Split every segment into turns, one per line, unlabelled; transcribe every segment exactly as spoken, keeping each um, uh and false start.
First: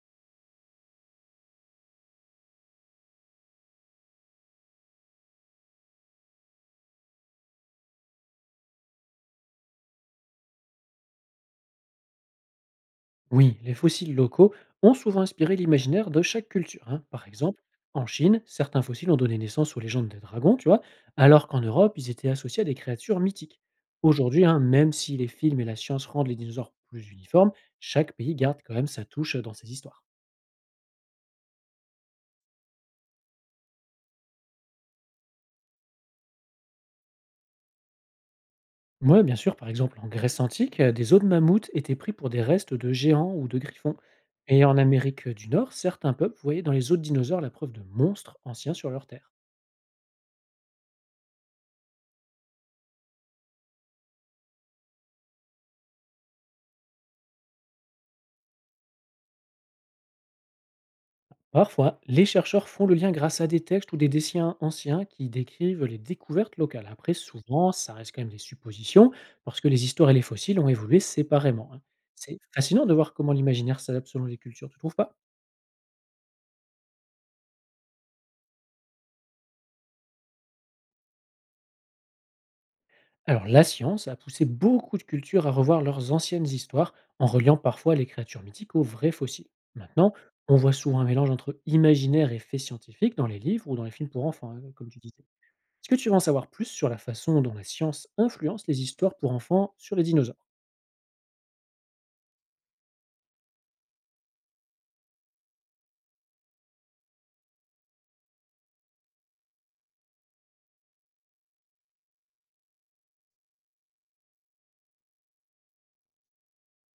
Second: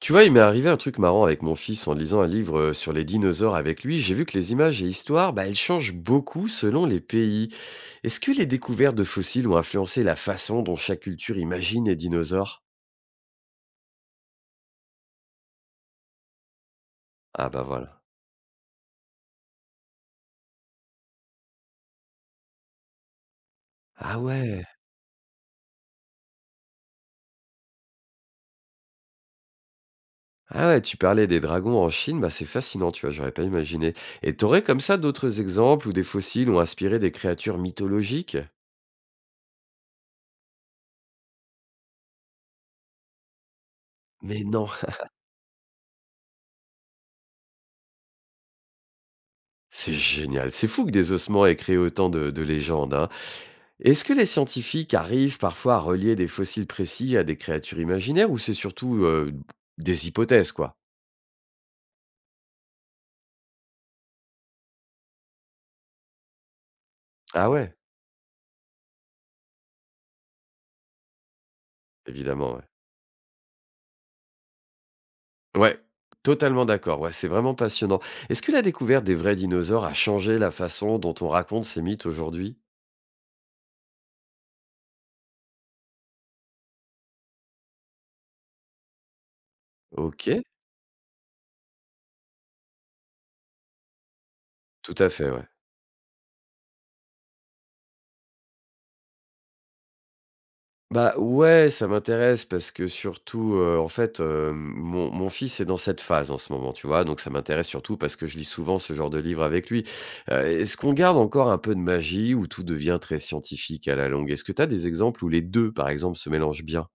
Tu vois, il m'est arrivé un truc marrant avec mon fils en lisant un livre euh, sur les dinosaures avec lui. J'ai vu que les images et histoires, bah, elles changent beaucoup selon les pays. Est-ce que les découvertes de fossiles ont influencé la façon dont chaque culture imagine les dinosaures?
Oui, les fossiles locaux ont souvent inspiré l'imaginaire de chaque culture, hein. Par
Ah
exemple,
bah voilà.
en Chine, certains fossiles ont donné naissance aux légendes des dragons, tu vois, alors qu'en Europe, ils étaient associés à des créatures mythiques.
Ah
Aujourd'hui, hein,
ouais.
même si les films et la science rendent les dinosaures plus uniformes, chaque pays garde quand même sa touche dans ses histoires.
Ah ouais, tu parlais des dragons en Chine, bah c'est fascinant, tu vois, j'aurais pas imaginé. Et t'aurais comme ça d'autres exemples où des fossiles ont inspiré des créatures mythologiques?
Oui, bien sûr, par exemple, en Grèce antique, euh, des os de mammouth étaient pris pour des restes de géants ou de griffons.
Mais
Et
non,
en Amérique du Nord, certains peuples voyaient dans les os de dinosaures la preuve de monstres anciens sur leur terre.
c'est génial. C'est fou que des ossements aient créé autant de, de légendes, hein. Est-ce que les scientifiques arrivent parfois à relier des fossiles précis à des créatures imaginaires ou c'est surtout, heu, des hypothèses, quoi?
Parfois, les chercheurs font le lien grâce à des textes ou des dessins anciens qui décrivent les découvertes locales. Après,
Ah
souvent,
ouais,
ça reste quand même des suppositions parce que les histoires et les fossiles ont évolué séparément, hein. C'est
évidemment, ouais.
fascinant de voir comment l'imaginaire s'adapte selon les cultures, tu trouves pas?
Ouais, totalement d'accord, ouais, c'est vraiment passionnant. Est-ce que la découverte des vrais dinosaures a changé la façon dont on raconte ces mythes aujourd'hui?
Alors, la science a poussé beaucoup de cultures à revoir leurs anciennes histoires en reliant parfois les créatures mythiques aux vrais fossiles. Maintenant,
OK,
on voit souvent un mélange entre imaginaire et faits scientifiques dans les livres ou dans les films pour enfants, hein, comme
tout
tu
à
dis.
fait, ouais.
Est-ce que tu veux en savoir plus sur la façon dont la science influence les histoires pour enfants sur les dinosaures?
Bah, ouais, ça m'intéresse parce que surtout, heu, en fait, hem, mon mon fils est dans cette phase en ce moment, tu vois? Donc ça m'intéresse surtout parce que je lis souvent ce genre de livre avec lui. Heu, est-ce qu'on garde encore un peu de magie ou tout devient très scientifique à la longue? Est-ce que tu as des exemples où les deux, par exemple, se mélangent bien?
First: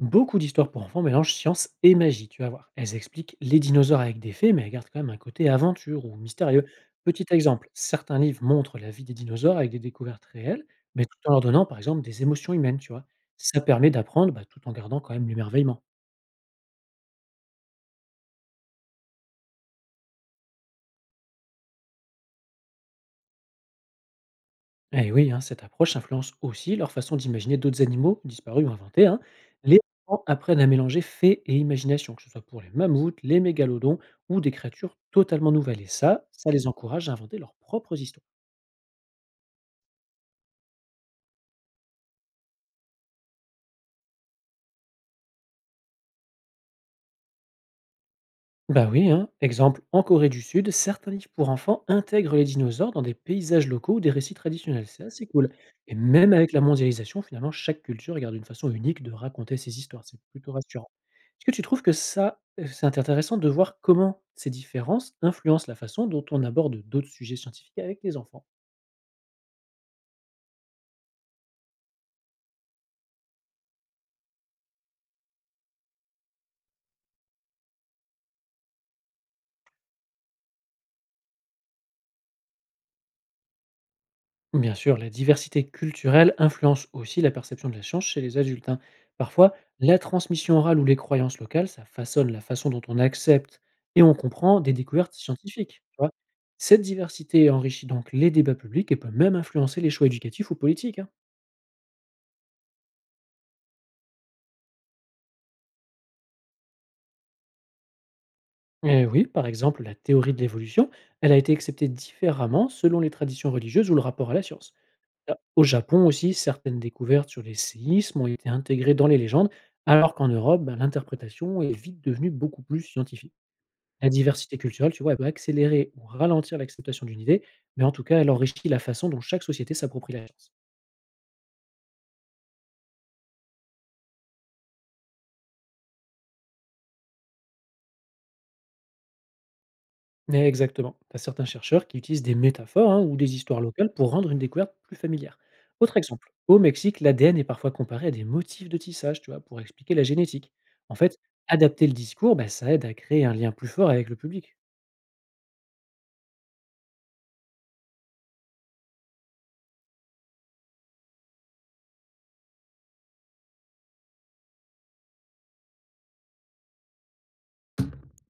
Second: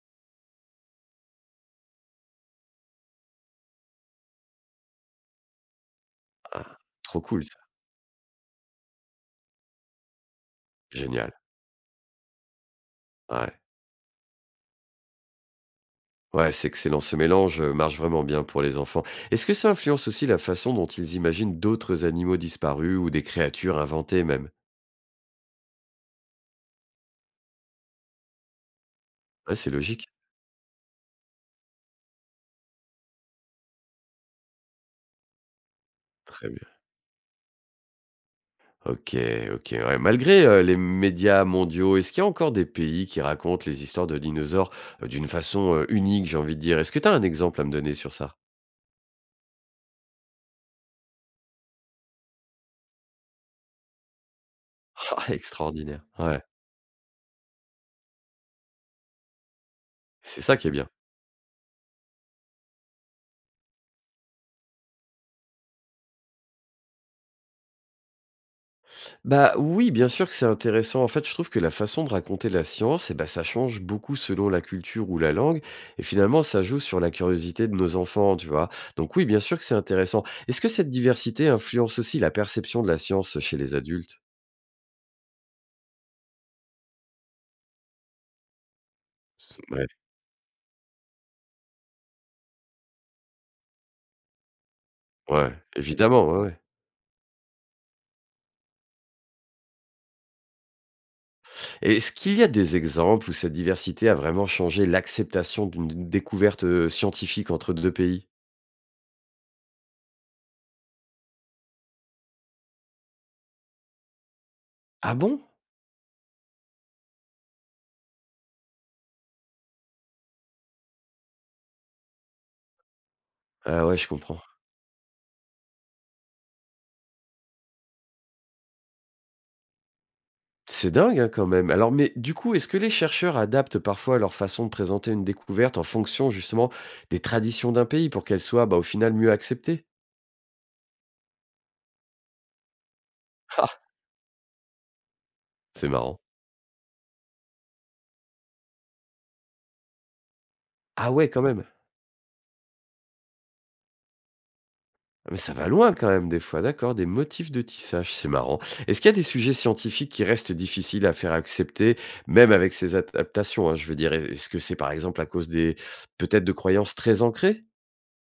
Beaucoup d'histoires pour enfants mélangent science et magie, tu vas voir. Elles expliquent les dinosaures avec des faits, mais elles gardent quand même un côté aventure ou mystérieux.
Ah, trop
Petit
cool ça,
exemple, certains livres montrent la vie des dinosaures avec des découvertes réelles, mais tout
génial.
en leur donnant par exemple des émotions humaines, tu vois.
Ouais,
Ça permet d'apprendre bah, tout en gardant quand même l'émerveillement.
ouais, c'est excellent. Ce mélange, heu, marche vraiment bien pour les enfants. Est-ce que ça influence aussi la façon dont ils imaginent d'autres animaux disparus ou des créatures inventées même?
Eh oui, hein, cette approche influence aussi leur façon d'imaginer d'autres animaux, disparus ou inventés, hein.
Ouais, c'est
Les
logique.
enfants apprennent à mélanger faits et imagination, que ce soit pour les mammouths, les mégalodons ou des créatures totalement nouvelles. Et ça,
Très
ça les
bien.
encourage à inventer leurs propres histoires.
OK, OK, ouais. Malgré, heu, les médias mondiaux, est-ce qu'il y a encore des pays qui racontent les histoires de dinosaures, heu, d'une façon, heu, unique, j'ai envie de dire? Est-ce que tu as un exemple à me donner sur ça?
Bah oui, hein. Exemple, en Corée du Sud, certains livres pour enfants intègrent les dinosaures dans des paysages locaux ou des récits traditionnels. C'est assez
Ah
cool. Et
extraordinaire,
même
ouais,
avec la mondialisation, finalement, chaque culture garde une façon unique de raconter ses histoires. C'est
c'est
plutôt
ça qui est bien.
rassurant. Est-ce que tu trouves que ça, euh, c'est intéressant de voir comment ces différences influencent la façon dont on aborde d'autres sujets scientifiques avec les enfants?
Bah, oui, bien sûr que c'est intéressant. En fait, je trouve que la façon de raconter la science eh ben, ça change beaucoup selon la culture ou la langue et finalement ça joue sur la curiosité de nos enfants, tu vois? Donc oui, bien sûr que c'est intéressant. Est-ce que cette diversité influence aussi la perception de la science, chez les adultes?
Bien sûr, la diversité culturelle influence aussi la perception de la chance chez les adultes, hein. Parfois,
Ouais,
la transmission orale ou les croyances locales, ça façonne la façon dont on accepte et on comprend des découvertes
ouais,
scientifiques, tu vois.
évidemment, ouais, ouais.
Cette diversité enrichit donc les débats publics et peut même influencer les choix éducatifs ou politiques, hein.
Et est-ce qu'il y a des exemples où cette diversité a vraiment changé l'acceptation d'une découverte, heu, scientifique entre deux pays?
Eh oui, par exemple, la théorie de l'évolution, elle a été acceptée différemment selon les traditions religieuses ou le rapport à la science.
Ah
Bah,
bon?
au Japon aussi, certaines découvertes sur les séismes ont été intégrées dans les légendes, alors qu'en Europe, bah, l'interprétation est vite devenue beaucoup plus scientifique.
Ah ouais, je
La
comprends.
diversité culturelle, tu vois, elle peut accélérer ou ralentir l'acceptation d'une idée, mais en tout cas, elle enrichit la façon dont chaque société s'approprie la science.
C'est dingue, hein, quand même. Alors, mais du coup, est-ce que les chercheurs adaptent parfois leur façon de présenter une découverte en fonction, justement, des traditions d'un pays pour qu'elle soit, bah, au final mieux acceptée?
Mais exactement, tu as certains chercheurs qui utilisent des métaphores hein, ou des histoires
Ah!
locales pour rendre une découverte plus familière.
C'est
Autre
marrant.
exemple, au Mexique, l'A D N est parfois comparé à des motifs de tissage, tu vois, pour expliquer la génétique. En
Ah
fait,
ouais, quand même.
adapter le discours, bah, ça aide à créer un lien plus fort avec le public.
Ah mais ça va loin quand même des fois, d'accord, des motifs de tissage, c'est marrant. Est-ce qu'il y a des sujets scientifiques qui restent difficiles à faire accepter, même avec ces adaptations, hein, je veux dire? Est ce que c'est par exemple à cause des peut-être de croyances très ancrées?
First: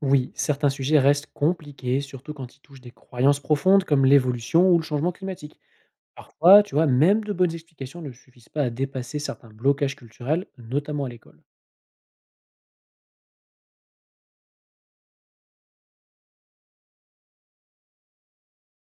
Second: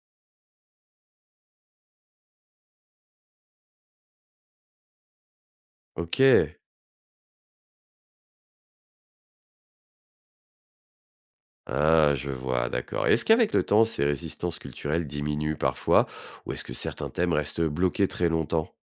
Oui, certains sujets restent compliqués, surtout quand ils touchent des croyances profondes comme l'évolution ou le changement climatique.
OK.
Parfois, tu vois, même de bonnes explications ne suffisent pas à dépasser certains blocages culturels, notamment à l'école.
Ah, je vois, d'accord. Est-ce qu'avec le temps, ces résistances culturelles diminuent parfois, ou est-ce que certains thèmes restent bloqués très longtemps?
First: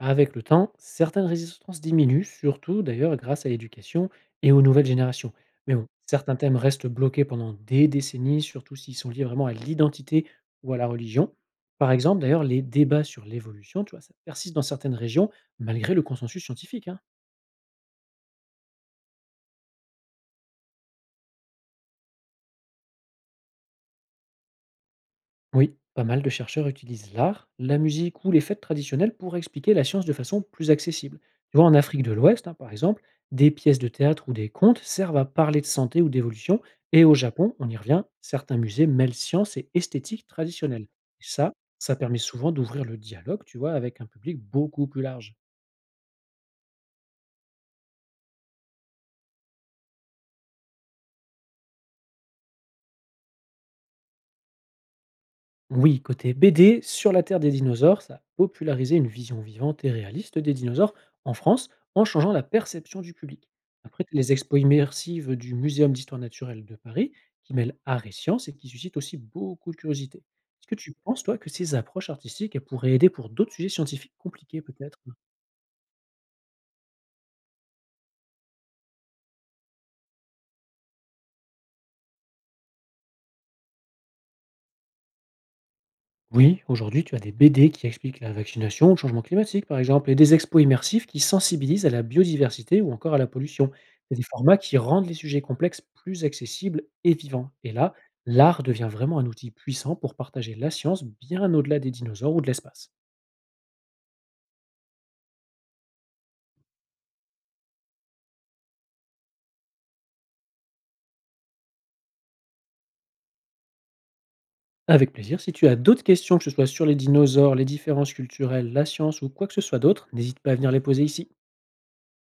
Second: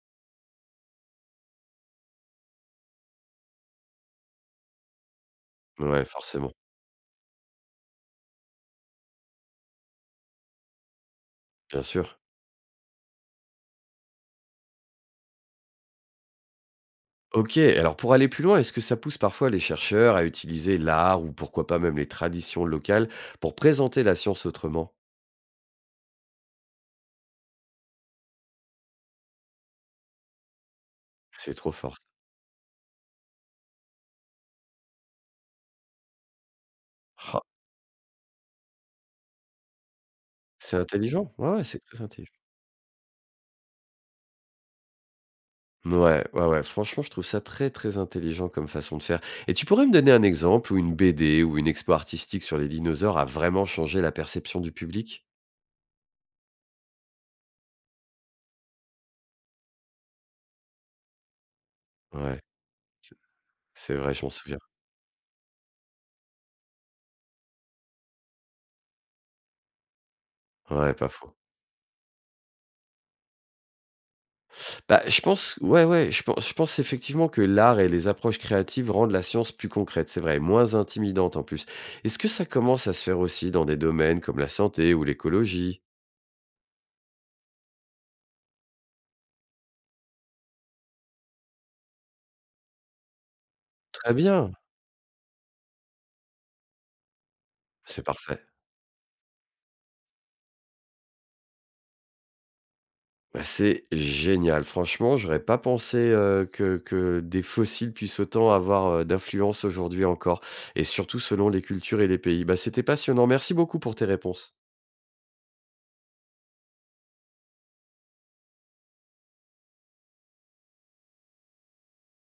Avec le temps, certaines résistances diminuent, surtout d'ailleurs grâce à l'éducation et aux nouvelles générations. Mais bon,
Ouais,
certains
forcément,
thèmes restent bloqués pendant des décennies, surtout s'ils sont liés vraiment à l'identité ou à la religion.
bien
Par
sûr.
exemple, d'ailleurs, les débats sur l'évolution, tu vois, ça persiste dans certaines régions malgré le consensus scientifique, hein.
OK, alors pour aller plus loin, est-ce que ça pousse parfois les chercheurs à utiliser l'art ou pourquoi pas même les traditions locales pour présenter la science autrement?
Oui, pas mal de chercheurs utilisent l'art, la musique ou les fêtes traditionnelles pour expliquer la science de façon plus accessible.
C'est
Tu vois,
trop
en
fort.
Afrique de l'Ouest, hein, par exemple, des pièces de théâtre ou des contes servent à parler de santé ou d'évolution, et au
Ah,
Japon, on y revient, certains musées mêlent science et esthétique
c'est
traditionnelle. Et
intelligent. Ouais,
ça,
ouais, c'est
ça
très
permet
intelligent.
souvent d'ouvrir le dialogue, tu vois, avec un public beaucoup plus large.
Ouais, ouais, ouais. Franchement, je trouve ça très, très intelligent comme façon de faire. Et tu pourrais me donner un exemple où une B D ou une expo artistique sur les dinosaures a vraiment changé la perception du public?
Oui, côté B D, Sur la Terre des dinosaures, ça a popularisé une vision vivante et réaliste des dinosaures en France en changeant
Ouais,
la perception du public.
c'est
Après,
vrai,
t'as
je m'en
les
souviens.
expos immersives du Muséum d'histoire naturelle de Paris, qui mêlent art et science et qui suscitent aussi beaucoup de curiosité. Est-ce que
Ouais,
tu
pas
penses,
faux.
toi, que ces approches artistiques elles pourraient aider pour d'autres sujets scientifiques compliqués, peut-être?
Bah, je pense ouais, ouais, je pense je pense effectivement que l'art et les approches créatives rendent la science plus concrète, c'est vrai, moins intimidante en plus. Est-ce que ça commence à se faire aussi dans des domaines comme la santé ou l'écologie?
Oui, aujourd'hui, tu as des B D qui expliquent la vaccination, le changement climatique, par exemple, et des expos immersifs qui sensibilisent à la biodiversité ou encore à la pollution.
Très
C'est des
bien,
formats qui rendent les sujets complexes plus accessibles et vivants. Et là,
c'est parfait.
l'art devient vraiment un outil puissant pour partager la science bien au-delà des dinosaures ou de l'espace.
Bah, c'est génial, franchement, j'aurais pas pensé, heu, que que des fossiles puissent autant avoir, heu, d'influence aujourd'hui encore et surtout selon les cultures et les pays. Bah, c'était passionnant. Merci beaucoup pour tes réponses.
Avec plaisir, si tu as d'autres questions, que ce soit sur les dinosaures, les différences culturelles, la science ou quoi que ce soit d'autre, n'hésite pas à venir les poser ici.